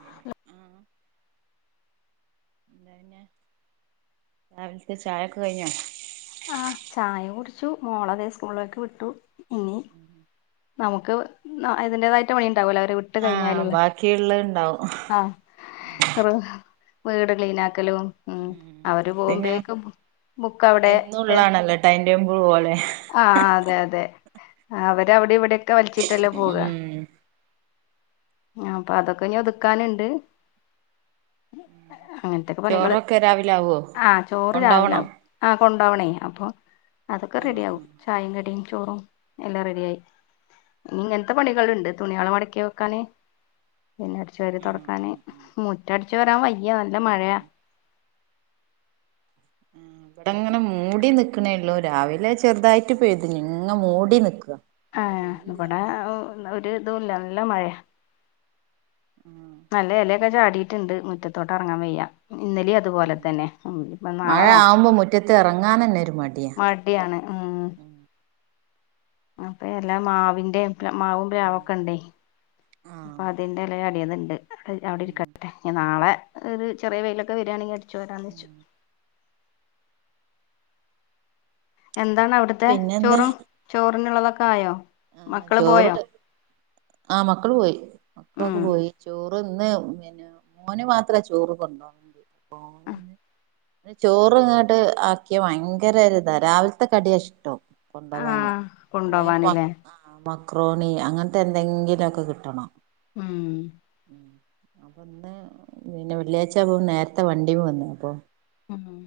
ഹാ ലോ ആഹ് എന്താ പിന്നെ രാവില്ത്തെ ചായൊക്കെ കഴിഞ്ഞോ ആഹ് ചായ കുടിച്ചു. മോളെ ദേ സ്കൂളിലേക്ക് വിട്ടു. ഇനി നമുക്ക് ന്ന അതിന്റതായിട്ട് പണിയുണ്ടാവല്ലോ അവരെ വിട്ട് ആഹ് കഴിഞ്ഞാല്ള്ള ബാക്കിയുള്ളത് ഇണ്ടാവും ആഹ് റ് വീട് ക്ലീനാക്കലും ഉം അവര് പിന്നെ പോകുമ്പേക്കും ബുക്ക് അവിടെ പെ ടൈംടേബിള് പോലെ ആഹ് അതെ അതെ അവര് അവിടിം ഇവിടൊക്കെ വലിച്ചിട്ടല്ലേ പോവാ. ഉം ഞാപ്പൊ അതൊക്കെഞ് ഒതുക്കാന്ണ്ട്. അങ്ങനത്തെക്കെ പണികള് ചോറൊക്കെ രാവിലെ ആവോ ആഹ് ചോറ് രാവിലെ കൊണ്ടോവണോ ആവും. ആഹ് കൊണ്ടോവണേയ്. അപ്പം അതൊക്കെ ആഹ് റെഡിയാവും. ആഹ് ചായിം കടീം ചോറും. എല്ലാം റെഡിയായി. ഇനി ഇങ്ങൻത്തെ പണികള്ണ്ട് തുണിയാള് മടക്കി വെക്കാന്. പിന്നെ അടിച്ച് വാരി ആഹ് തൊടക്കാന്, ആഹ് ആഹ് മുറ്റടിച്ചു വാരാൻ വയ്യ. നല്ല മഴയാ. [inaudible] ടെങ്ങനെ മൂടി നിക്ക്ണേള്ളൂ. രാവിലെ ചെറ്തായിട്ട് പെയ്തിനി. ഇങ്ങ മൂടി നിക്കാ. ഏഹ്. ഇബടെ ഒ ഒര്തുല്ല നല്ല മഴയാ. ആഹ് നല്ല എലെക്കെ ചാടീട്ട്ണ്ട് മുറ്റത്തോട്ട് എറങ്ങാൻ വയ്യ. ഇന്നലി അ തുപോലെ ഉം തന്നെ ഉം ഇപ്പ മഴ നാളെ നോ ആവുമ്പോ മുറ്റത്ത് ഇറങ്ങാൻ തന്നെ ഒരു മടിയാ മ ടിയാണ് ഉം അപ്പ എല മാവിന്റേം പിന്നെ മാവും ഉം പ്ലാവൊക്കെ ണ്ടേയ് ആഹ് അപ്പം അതിന്റെല ചാടിയത് ണ്ട് അത് അവിടെ ഉം ഇരിക്കട്ടേ ഞ്ഞി നാളെ ഒരു ചെറിയ വെയിലൊക്കെ വരാണെങ്കി അടിച്ച് വാരാന്ന് വെച്ചു ഉം എന്താണ് അവിട്ത്തെ പിന്നെന്താ ചോറും ചോറിനുള്ളതൊക്കെ ആയോ ആഹ് മക്കള് പോയോ ചോറൊര്, ആഹ് മക്കള് പോയി. മക്കളൊക്കെ ഉം പോയി. ചോ റ് ന്ന് പിന്നെ മോന് മാത്രേ ചോറ് കൊണ്ടോണ് [inaudible] ഓന് ചോറ് ഇങ്ങട് ആക്കിയാ ഭയങ്കര ഒരിതാ രാവില്ത്തെ കടിയാ ഇഷ്ടം കൊണ്ടോവാന്. ആഹ് അല്ലേ പിന്നെ മക് കൊണ്ടോവാന്ല്ലേ ആഹ് മക്രോണി അങ്ങൻത്തെ എന്തെങ്കിലൊക്കെ കിട്ടണം. ഉം ഉം അപ്പ ന്ന് പിന്നെ വെള്ളിയായ്ച്ചായപ്പം നേരത്തെ വണ്ടീം വന്ന്. അപ്പം ഉം ഉം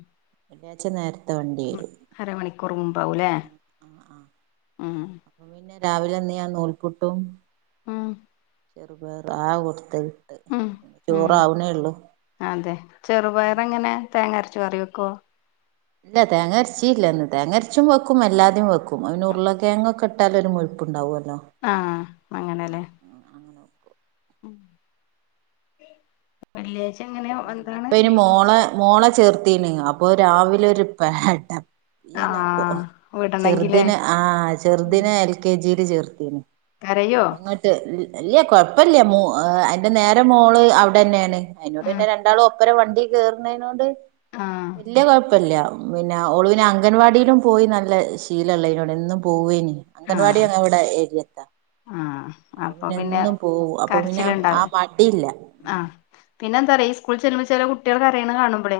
വെള്ളിയാഴ്ച്ച നേരത്തെ വണ്ടി വരും അര മണിക്കൂറ് മുമ്പാവുലേ. ഉം. രാവിലെന്ന് ഞാൻ നൂൽ പുട്ടും ആഹ് ചെറുപയറും ആഹ് കൊട്ത്തെ കിട്ടാ. ഉം ഉം ചോറാവ്‌ണേള്ളു. അതെ. ചെറുപയറെങ്ങനെ തേങ്ങ ര്ച്ചു കറിവെക്കോ? ല്ല തേങ്ങര്ച്ചീല്ലന്ന്. തേങ്ങര്ച്ചും വെക്കും. എല്ലാതെം വെക്കും. അയിന് ഉർളകേങ്ങൊക്കെ ട്ടാലൊര് മുഴുപ്പ്ണ്ടാവൊല്ലോ ആഹ്. അങ്ങനെലേ. വെക്കും വെള്ളിയാഴ്ച എങ്ങനെ വ് എന്താണ് ഇപ്പൊ ഇനി ബീഫൊ മോളെ മോളെ ചേർത്തീണ് അപ്പൊ രാവിലൊര് പെട യലാപ്പൊ. ആഹ് വിടണെങ്കിലേ ചെർതിനെ ആഹ് ചെർതിനെ എൽ കെ ജിയില് ചേർത്തീന്. കരയോ അപ്പങ്ങ ട്ട് ഇൽ ഇല്ല്യ കൊഴപ്പല്ല്യ. മോ അതിന്റെ നേരെ മോള് അവ്ടെ ന്നേണ്. അയിനോ പിന്നെ ആഹ് രണ്ടാളും ഒപ്പരം വണ്ടീ കേർണേനോണ്ട് ആഹ് വല്ല്യ കൊഴപ്പല്ല്യ. പിന്നെ ഒളു. വിനെ അംഗൻവാടിയിലും പോയി നല്ല ശീല ള്ളേയ്നോട് എന്നും പോവ്വേനി. അംഗൻവാടി ആഹ് യങ് വടെ എര്യത്താ. അപ്പൊ പിന്നെ എന്നും പോവും. അപ്പൊ പിന്നെ ആ ആ കരച്ചില്ണ്ടാവൂല മടില്ല. ആഹ്. പിന്നെന്താറിയൊ ഈ സ്കൂൾ ചെല്ലുമ ഈ ചെല കുട്ട്യേള് കരയ്ണ കാണ് മ്പളേ.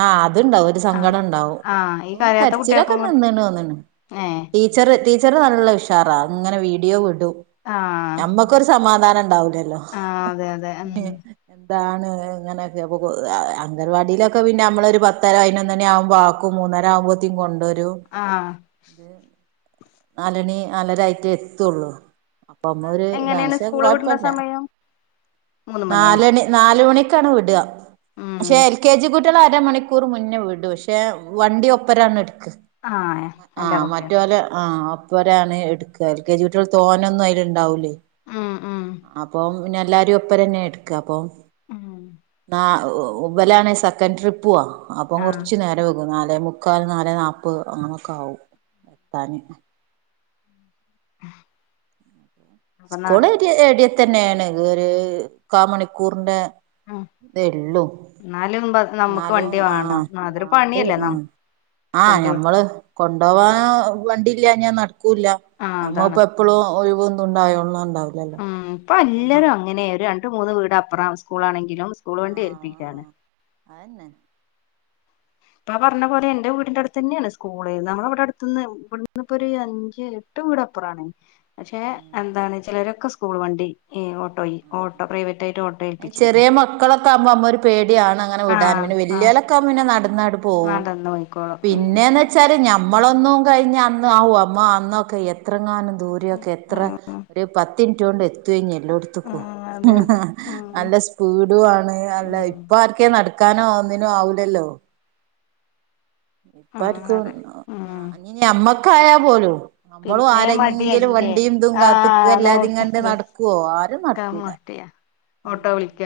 ആഹ് അത്ണ്ടാവും. ഒര് സങ്കടം ഉണ്ടാവും. ആഹ് ഈ ന്നെ കരയാത്ത കര്ച്ചീലൊക്കെ കുട്ടികൾക്കും കൂടെ നിന്ന് ണോന്ന്ണ്. ഏഹ് ടീച്ചറ് ടീച്ചറ് നല്ല ഉഷാറാ. ങ്ങനെ വീഡിയോ വിടും. ആഹ് ഞമ്മക്കൊര് സമാധാനം ണ്ടാവൂലല്ലോ? ആ അതെ അതെ ഉം എഹ് ന്താണ് ഇങ്ങനൊക്കെ അപ്പൊ അ അംഗൻവാടിയിലൊ ക്കെ പിന്നെ അമ്മള് ഒരു പത്തര, പൈനൊന്നണി ആവ്മ്പൊ ആക്കും. മൂന്നര ആകുമ്പോത്തിം കൊണ്ടരും. ആഹ് ത് നാലെണി, നാലരായിട്ടേ എത്തൊള്ളു പ്പൊ മ്മൊര് താ. എങ്ങനെയാണ് ക്ഷെ സ്കൂള് വിടുന്ന കൊഴപ്പല്ല. സമയം മൂന്ന് മണിയാ നാലെണി നാല് മണിക്കാണ് വ്ടാ. ഉം ക്ഷെ എൽ കെ ജി കു ട്ട്യളെ അരമണിക്കൂറ് മുന്നേ വിടും. പക്ഷെ വണ്ടി ഒപ്പരാണ് എട്ക്കാ. ആ എല്ലാ ആഹ് കുട്ടികളും മറ്റോലെ ആഹ് അ പ്പൊരാണ് എട്ക്കാ. എൽ കെ ജി കുട്ട്യൾ തോനൊന്നും അയില് ണ്ടാവൂലേ. ഉം ഉം അപ്പം പിന്നെ അല്ലാരും ഒപ്പരെന്നേട്ക്കാ. അപ്പൊ ഉം ന്നാ ഒ വലാണെ സ ക്കെറ്റ് ട്രിപ്പാ. അപ്പം ആ കൊർച്ച് നേരം വെകും. നാലേ മുക്ക ക്കാൽ നാലേ നാപ്പ് അങ്ങനെക്കെ ആവും ത്താന്. അപ്പൊ ന സ്കൂൾ എരി എര്യത്തന്നേണ്. ഒര് കാ മണിക്കൂർന്റെ തെള്ളൂ. ന്നാലും ബ ന്നാലും ആഹ് ആഹ് ണ്ടി ആഹ്. നമുക്ക് ആഹ് കൊണ്ട് ഞമ്മള് കൊണ്ടോവാ വണ്ടില്ല്യാഞ്ഞാ നട്ക്കൂല്ല. ആ അതാണ് ഞമ്മപ്പൊ പ്പളും ഒഴിവൊന്തും ണ്ടായോൾണം ണ്ടാവു ഉം. പ്പൊ ല്ലാരും അങ്ങനെ. ഒര് രണ്ട്, മൂന്ന് വീട് അപ്പറാവും സ്കൂളാണെങ്കിലും സ്കൂള് വണ്ടി ഏൽപ്പിക്കാണ്. ആന്നെ. പ്പാ പർഞ്ഞ പോലെ എന്റെ വീട്ൻ്റെ അട്ത്തന്നേണ് സ്കൂള്. ന്നാമ്മളെ വ്‌ടെ അട്ത്ത്ന്ന് വട്ന്ന്പ്പൊര് അഞ്ച് ട്ട് വീടപ്പറാണ്. പക്ഷെ ഉം എന്താണ് ചെലരൊക്കെ സ്കൂൾ വണ്ടി. ഈ ഓട്ടോയി ഓട്ടോ പ്രൈവറ്റായിട്ട് ഓട്ടോ ഏൽപ്പിച്ചിരിക്ക്ണ് ക്ക ആക്മ്പോ അമ്മൊര് പേടിയാണങ്ങനെ വ്ടാന്. ആഹ് പിന്നെ വെല്യോലൊക്കാകുമ്പം പിന്നെ നട്ന്നാണ്ട് പോവും. ന്ന് പോയ്ക്കോളും. പിന്നേന്ന് വെച്ചാല് ഞമ്മളൊന്നും കഴിഞ്ഞ അന്ന് ആഹു അമ്മ അന്നൊക്കെ എത്രങ്ങാനും ദൂരൊക്കെ എത്ര ര് പത്തിൻറ്റോണ്ട് എത്തോനി എല്ലോട്ത്ത്ക്കും. ഉം അതെ അതെ ഉം നല്ല സ്പീഡും ആണ് അല്ല ഉം ഇപ്പ ആർക്കെ നടക്കാനോ ഒന്നിനും ആവൂല്ലല്ലോ. ഉം ഇപ്പർക്കും അതെ ഉം ഇഞ് ഞമ്മക്ക് ആയ പോലും നമ്മളും പിന്നെ ആരെങ്കിലും മടിയല്ലേ വണ്ടിയുംതും ആഹ് കാത്തിക്ക അല്ലാതി ഇങ്ങണ്ട് നോക്കത് നടക്കുവോ ആരും നടക്കാൻ നടക്കൂല ഓട്ടോ ഉം വിളിക്ക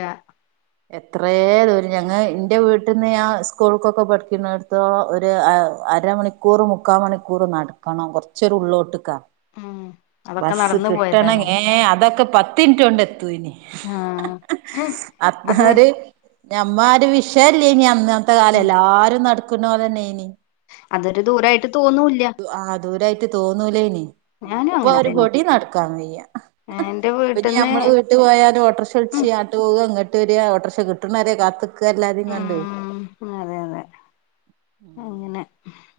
എത്രേ ദൂരം ഞങ്ങ എന്റെ വീട്ടിൽന്ന് ആ സ്കൂൾക്കൊക്കെ പഠിക്കുന്നടുത്തോള ഒരു അരമണിക്കൂർ മുക്കാൽ മണിക്കൂർ നടക്കണം കുറച്ചരു ഉള്ളോട്ട്ക്കാ ഉം അതൊക്കെ ബസ്സ് നടന്നു കിട്ടണ പോയതാല്ലേ ഏ അതൊക്കെ പത്തിൻറ്റ കൊണ്ട് എത്തുഎനി ആഹ് അത്ര അത് ഒരു നഞമ്മ ഒരു വിഷല്ലേ ഇനി അന്ന് ഇന്നത്തെ കാലം അല്ല ഉം എല്ലാരും നടക്കുന്ന ഓലെന്നെനി അതൊരു ദൂരമായിട്ട് തോന്നൂില്ല ആഹ് ദൂരായിട്ട് തോന്നൂലേനി ഞാനും ഇപ്പൊ അങ്ങനെ ഒരു തന്നെ പൊടി നടക്കാൻയ്യ എന്റെ ഇനി വീട്ടിന്ന് നഞമ്മള് ഇട്ട് പോയാലും ഓട്ടറിക്ഷ വിളിച്ച ഉം അങ്ങോട്ട്‌ പോവുക ഇങ്ങോട്ട് വരിക ഓട്ടോറിക്ഷ കിട്ടണരെേ കാത്തക്ക എല്ലാരും കണ്ട് ഉം അതെ അതെ ഉം അങ്ങനെ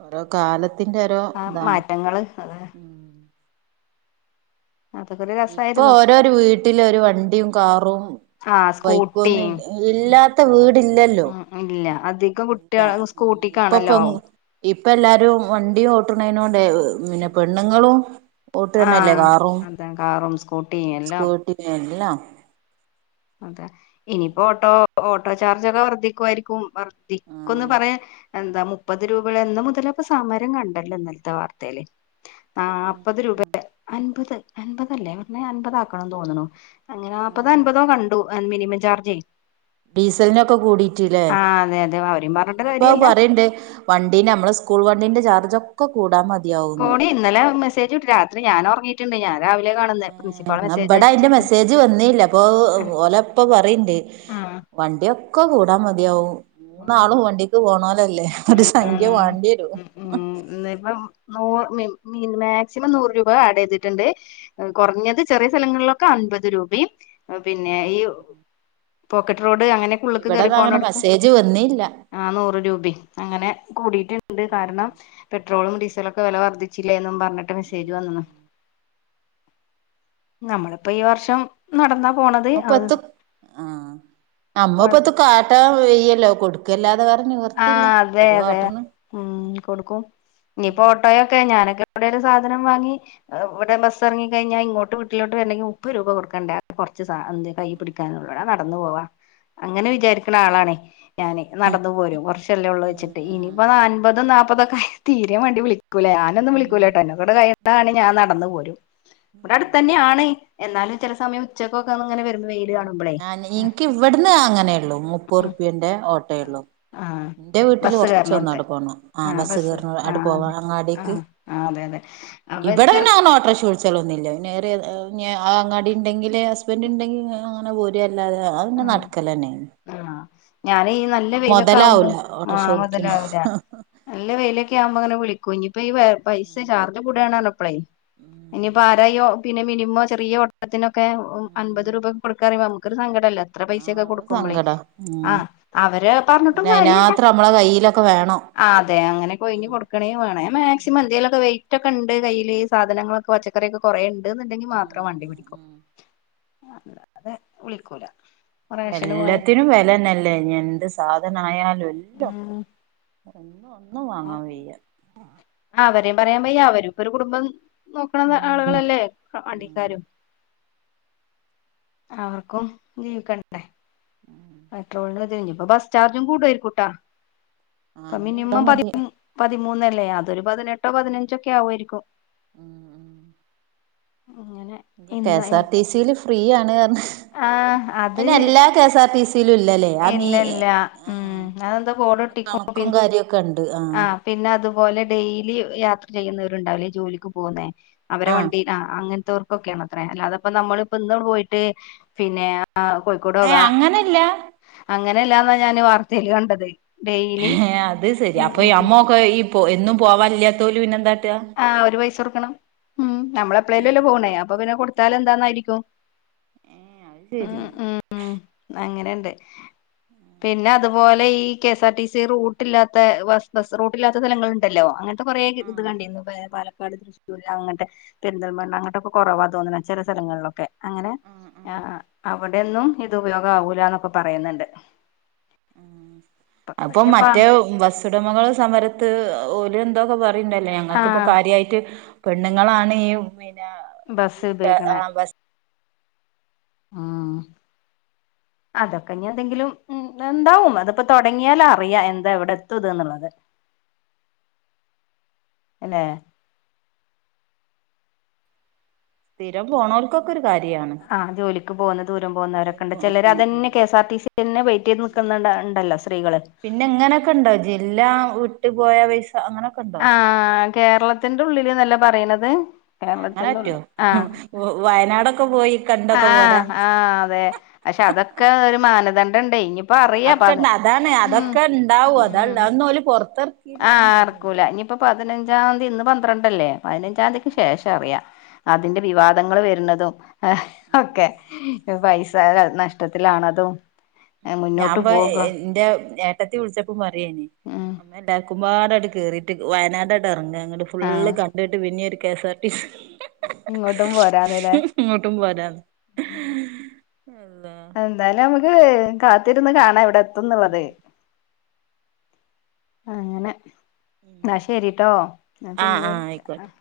ഓരോ കാലത്തിന്റെ ഓരോ ആ ഇതാണ് മാറ്റങ്ങൾ അതെ അതൊക്കെ ഒരു ഇപ്പൊ രസായിരുന്നു ഓരോരു വീട്ടില് ഒരു വണ്ടിയും കാറും ആ സ്കൂട്ടിം ബൈക്കൊന്നും ഉം ഇല്ലാത്ത വീടില്ലല്ലോ ഉം ഇല്ല അത് ഇല്ല ഇപ്പൊ പൊ ഇപ്പ എല്ലാരും വണ്ടിയ ഓട്ടണേന കൊണ്ട്ന്നെ പെണ്ണുങ്ങളും ഓട്ട് തന്നെ അല്ലേ ആഹ് കാറും അതെ കാറും സ്കൂട്ടിയും എല്ലാം സ്കൂട്ടി എല്ലാം അതെ ഇനിയിപ്പോ ഓട്ടോ ഓട്ടോ ചാർജ് ഒക്കെ വർദ്ധിക്കുായിരിക്കും വർദ്ധിക്കന്ന് ആഹ് പറ എന്താ മുപ്പത് രൂപകളന്ന് എന്ന്മുതലപ്പ സമരം കണ്ടല്ലോ ഇന്നലത്തെ വാർത്തൽ നാല്പ്പത് രൂപ ആഹ് അൻപത് അൻപത്ല്ലേ പറഞ്ഞ അൻപത ആാക്കണം തോന്നണു അങ്ങനെ നല്പതോ അൻപതോ കണ്ട മിനിമം ചാർജ് ഡീസലിനൊക്കെ കൂടിട്ടില്ലേ ആഹ് അതെ അതെ അവരേം പറഞ്ഞിട്ട് ഇനിയിപ്പോ കാര്യല്ല പറയണ്ട് വണ്ടീ നമ്മള് സ്കൂൾ വണ്ടീന്റെ ചാർജ് ഒക്കെ കൂടാൻ മതിയാവുന്നു കോടി ഇന്നലെ മെസേജ് വീട്ടിനി രാത്രി ഞാനൻറങ്ങിട്ട് ണ്ട് ഞാൻ രാവിലെ കാണുന്ന പ്രിൻസിപ്പാൾ എന്നാ മെസ്സേജ് ഇവിടെ അതിന്റെ അയച്ചിട്ട് മെസ്സേജ് വന്നില്ല അപ്പൊ ആ ഓലപ്പ പറയണ്ട് ആഹ് വണ്ടിയൊക്കെ കൂടാ മതിയാവും ഉം ഉം മൂന്നാളും വണ്ടിക്ക് പോണലല്ലേ ഒരു സംഖ്യ വണ്ടിരും ഉ ഇപ്പ നൂ മാക്സിമം നൂറ് രൂപ ആഡ് ചെയ്തിട്ടുണ്ട് കുറഞ്ഞത് ചെറിയ സ്ഥലങ്ങളിലൊക്കെ അൻപത് രൂപയും പിന്നെ ഈ പോക്കറ്റ് റോഡ് അങ്ങനെ ഇവിടന്ന അങ്ങനെ മെസ്സേജ് വന്നില്ല ആ നൂറ് രൂപ അങ്ങനെ കൂടിട്ട് ണ്ട് കാരണം പെട്രോളും ഡീസലൊക്കെ വില വർദ്ധിച്ചില്ലേ എന്നും പറഞ്ഞിട്ട് മെസ്സേജ് വന്നു നമ്മളിപ്പോ ഈ വർഷം നടന്നാ പോണ നമ്മ പത്ത് ആ നമ്മ കൊഴ പത്ത് കാട്ട വെയ്യല്ലോ കൊടുക്കും കൊട്ക്കല്ലാെതെ വേറെ നിവർത്തി ആഹ് അതെ അതെ ഉം കൊടുക്കും ഇനിപ്പോ ട്ടോയൊക്കെ ഞാനൊക്കെവിടെ ഒരു സധനം വാങ്ങി ഇവിടെ ബസ് ഇറങ്ങി കഴിഞ്ഞാൽ ഇങ്ങോട്ട് വീട്ടിലോട്ട് വരണ്ടെിൽ മുപ്പത് രൂപ കൊടുക്കണ്ട കുറച്ച് കൈ പിടി ന നടന്ന പോവാ അങ്ങനെ വിചാരിക്കണ ആളാണേ ഞാന് നടന്ന പോരും കുറച്ചല്ലേ ഉള്ള ആ വെച്ചിട്ട് ആ ഇനിയിപ്പൊ ആ അമ്പത് നാല്പ്പതൊക്കെ തീരെ വണ്ടി വിളിക്കുല വിളിക്കൂലേ ഞാനൊന്നും ഉം വിളിക്കൂലേ ട്ടന്ന കൂടെ കഴയണതാണെങ്കി ഞാൻ നടന്ന പോരും ഉം ഇവിടെ ഉം അടുത്തന്നെയാണ് എന്നാലും ചില സമയ ഉച്ചക്കെ അങ്ങനെ വരും ആ നി ഇനിക്ക് ഇവിട്ന്ന് അങ്ങനെ ഉള്ളൂ മുപ്പത് റുപ്പ്യേന്റെ ഓട്ടോള്ളൂ ആഹ് ഇന്റെ വീട്ടില് ബസ് കേറണോടത്ത് കുറച്ചൊന്ന് അവിടെ പോണം ആ ബസ്സ് കേറണ അവിടെ പോണം അങ്ങാടീക്ക് ആഹ് അതെ അതെ അപ്പൊ ഇബടെ പിന്നനോട്രഷ വിള ച്ചളന്നുല്ല പിന്നേറിയ ആ അങ്ങാടി ഇണ്ടെങ്കിൽ ഹസ്ബന്റ് ഇണ്ടെങ്കിൽ അങ്ങനെ പോരഅല്ലാത അതെപിന്നെ നടക്കല ന്നെണ് ആഹ് ഞാനീ ഈ നല്ല വെയിലൊക്കെ ആവുമ്പോ മുതലാവൂല ഓട്ടോറിക്ഷ ആഹ് വിളിക്കണ മോതലാവൂല നല്ല വെയിലൊക്കെ ആകുമ്പോ ഇങ്ങനെവിളിക്കും ഇഞ്ഞിപ്പോ ഈ പൈസ ചാർജ് കൂടാണ്ന്ന് പറഞ്ഞപ്പാളെ ഇനിപ്പോ ആര ഇ പിന്നെ മിനിമോ ചെറിയ ഓട്ടത്തിനൊക്കെ അൻപത് രൂപക്കെ കൊടുക്കാറമ്പോ ക്കരു സങ്കടല്ലേ ഇത്ര ആ പൈസക്കെ അത് കൊടുക്കുമ്പോളേ സങ്കടാ ഉം ആഹ് അവര് പറഞ്ഞിട്ടും പിന്നെ കാര്യല്ല അതിനാത്രം നമ്മളെ കയ്യിലൊക്കെ വേണം ആഹ് അതെ അങ്ങനെകൊയ്ഞ് ഉം കൊടുക്കേണെവേണെ ഉം മാക്സിമം എന്തെേലുക്കെ വെയിറ്റ് ഒക്കെണ്ട് കയിൽ സാധനങ്ങളൊക്കെ പച്ചക്കറിയൊക്കെ കുറെ ഇണ്ട്ന്നുണ്ടെങ്കി മാത്രം വണ്ടി ഉം പിടിക്കൂ ഉം അല്ലാതെ വിളിക്കൂല റേഷന് പോയ എല്ലാത്തിനും വെലന്നല്ലേ ഇനി എന്ത് സാധനായാലും എല്ലാം ഉം ഒന്ന്ഒന്നും വാങ്ങാൻ വയ്യ അവരേ പറയാൻ പയ്യ അവരും ഇപ്പൊ ഒരു കുടുംബം നോക്ണ ഉം ആളുകളല്ലേ വണ്ടിക്കാരും അവർക്കും ജീവിക്കണ്ടേ [unintelligible] പെട്രോളിന് ഇപ്പൊ ബസ് ചാർജും കൂടുആയിരിക്കൂട്ടോ ആഹ് ഇപ്പൊ ഇഞ്ഞ് കൂടെ മിനിമം പതി മതി മു പതിമൂന്നല്ലേ അതൊരു പതിനെട്ടോ പതിനഞ്ചോ ഒക്കെ ആവുആയിരിക്കും ഉം ഉം അങ്ങനെ ത് കെഎസ് ഇന്ന് ആർ ടിസിൽ ഫ്രീ ആണ്ന്നറഞ് ആഹ് അയ്നെല്ലാ കെ സാർ ട്ടി സീ ലും ഇല്ലേലെ ഇല്ല ഇല്ല ഉം അതെന്താ ബോഡോ അയിന് ട്ടിക്കും ഇട്ടിക്കും കണക്കും പിന്ന് കാര്യൊക്കെ ഇണ്ട് ആഹ് പിന്നെ അതുപോലെ ഡെയിലി യാത്ര ചെയ്യുന്നവരുണ്ടാവില്ലേ ജോലിക്ക് പോകുന്നേ അവരെ വണ്ടി ആഹ് അങ്ങനത്തോ ർക്കൊക്കെയാണ് ത്ര അല്ല അല്ലാതെ പ്പോ നമ്മളിപ്പന്ന് പോയിട്ട് പിന്നെ ആഹ് കോഴിക്കോടൊക ഇല്ല അങ്ങനെയല്ലാന്നാ ഞാൻ വാർതേൽ കണ്ടത് ഡെയിലി ഏഹ് അത് ശരി അപ്പൊ ഈ അമ്മൊക്കെ ഈ എന്നും പോവാല്ലാതോലെ പിന്നെ എന്താട്ട ആഹ് അവര് പൈസ കൊടുക്കണം ഉം നമ്മള എപ്പ്ളേലല്ലേ ഏഹ് പോണേ അത് അപ്പൊ ശരി പിന്നെ കൊടുത്താല എന്താന്നായിരിക്കും ഏഹ് അത് ശരി ഉം ഉം അങ്ങനെണ്ട് പിന്നെ അതുപോലെ ഈ കെഎസ് ആർ ടി സി റൂട്ടില്ലാത്ത ബസ് ബസ് റൂട്ടില്ലാത്ത സ്ഥലങ്ങ ഇണ്ടല്ലോ അങ്ങനെ ഇ കുറേ ആഹ് [inaudible] പാലക്കാട് തൃശ്ശൂർ അങ്ങനത്തെ പെരിന്തൽമല അങ്ട്ടൊക്കെ കോറവാ തോന്നണെ ചെലെ സ്ഥലങ്ങളിലൊക്കെ അങ്ങനെ ആഹ് ആ ആഹ് അവിടെന്നും ഇത് ഉപയോഗ ആവൂലന്നൊക്കെ പറയുന്നുണ്ട് ഉ അപ്പൊ പക്ഷെ ഇപ്പ മറ്റേ വസ്സുടമകൾ സമരത്ത് ഓല്എന്താപ്പോ കാട് പിന്നെല്ലെ ആ ഞങ്ങക്കിപ്പോ കാര്യയിട്ട് പെണ്ണുങ്ങളാണ് ഈ ബസ് ഉപയോയിക്കണെ ആഹ് ബസ് ഉം അതൊക്കെ ഇഞ്ഞി എന്തെങ്കിലും ഉ എന്താവും അതിപ്പോ തുടങ്ങിയാല അറിയാം എന്താ എവിടെ എത്തും ഇത് എന്നുള്ളത് അന്നെ സ്ഥിരം പോണൽകൊക്ക് ക്കോരു കാര്യണ് ആഹ് ജോലിക്ക് പോകുന്ന ദൂര പോകുന്നവരൊക്കെണ്ട് ചിലര് അതന്നെ കെഎസ് ആർ ടി സി ന്നെ വയ്ട്ടീത് നിക്ക് ക്ക് ന്ന്ണ്ടല്ലോ ഇ ണ്ടല്ലോ സ്ത്രീകള് ക് ഇണ്ടോ ജില്ലാ വിട്ട് പോയ പൈസ അങ്ങനെ ആഹ കേരളത്തിന്റെ ഉള്ളില്ന്നല്ല പറയണത് ഏഹ് കേരളത്തി അങ്ങനെ ഒന്ന് പറ്റോ ആ വയനാടൊക്കെ പോയി ആ കണ്ടൊക്കെ പോരാ അതെ പക്ഷെ അതൊക്കെ ഒരു മാനദണ്ഡണ്ടേ ഇനി അക്കെണ്ട് അതാണ് അതൊക്കെ ഇണ്ടാവും അതാ ഉം അന്ന പോല പൊറ ആഹ് ഇറക്കൂല ഇനിയിപ്പ പതിനഞ്ചാംയതി ഇന്ന് പന്ത്രണ്ടല്ലേ പതിനഞ്ചാംയതിക്ക് ആഹ് ശേഷം അറിയാ അതിന്റെ വിവാദങ്ങ വരുന്നതു ഒക്കെ ഉം പൈസ നഷ് ത്തിലാണതും ഞാൻപൊ എന്റെ ഏ ട്ടത്തി വിളിച്ചപ്പോ പറയെനി ഉം എല്ലാക്കുമാടായിട്ട് കേറിയിട്ട് വയനാടായങ്ങ് ഇറങ്ങ നിട്ട് ആഹ് ഫുള്ള്കണ്ടിട്ട് പിന്നെരു K S R T C ഇങ്ങോട്ടും പോരാന്നല്ലേ ഇങ്ങോട്ടും പോരാന്ന് അള്ളാ എന്തായാലും നമുക്ക് കാത്തിരുന്ന് കാണാം എവ്ടെ തുന്നുള്ളതേ ഉം അങ്ങനെ ഉം ന്നാ ശെരിട്ടോ ഞാൻ ആഹ് പിന്നെ ആഹ് ആയിക്കോട്ടെ വിളിക്ക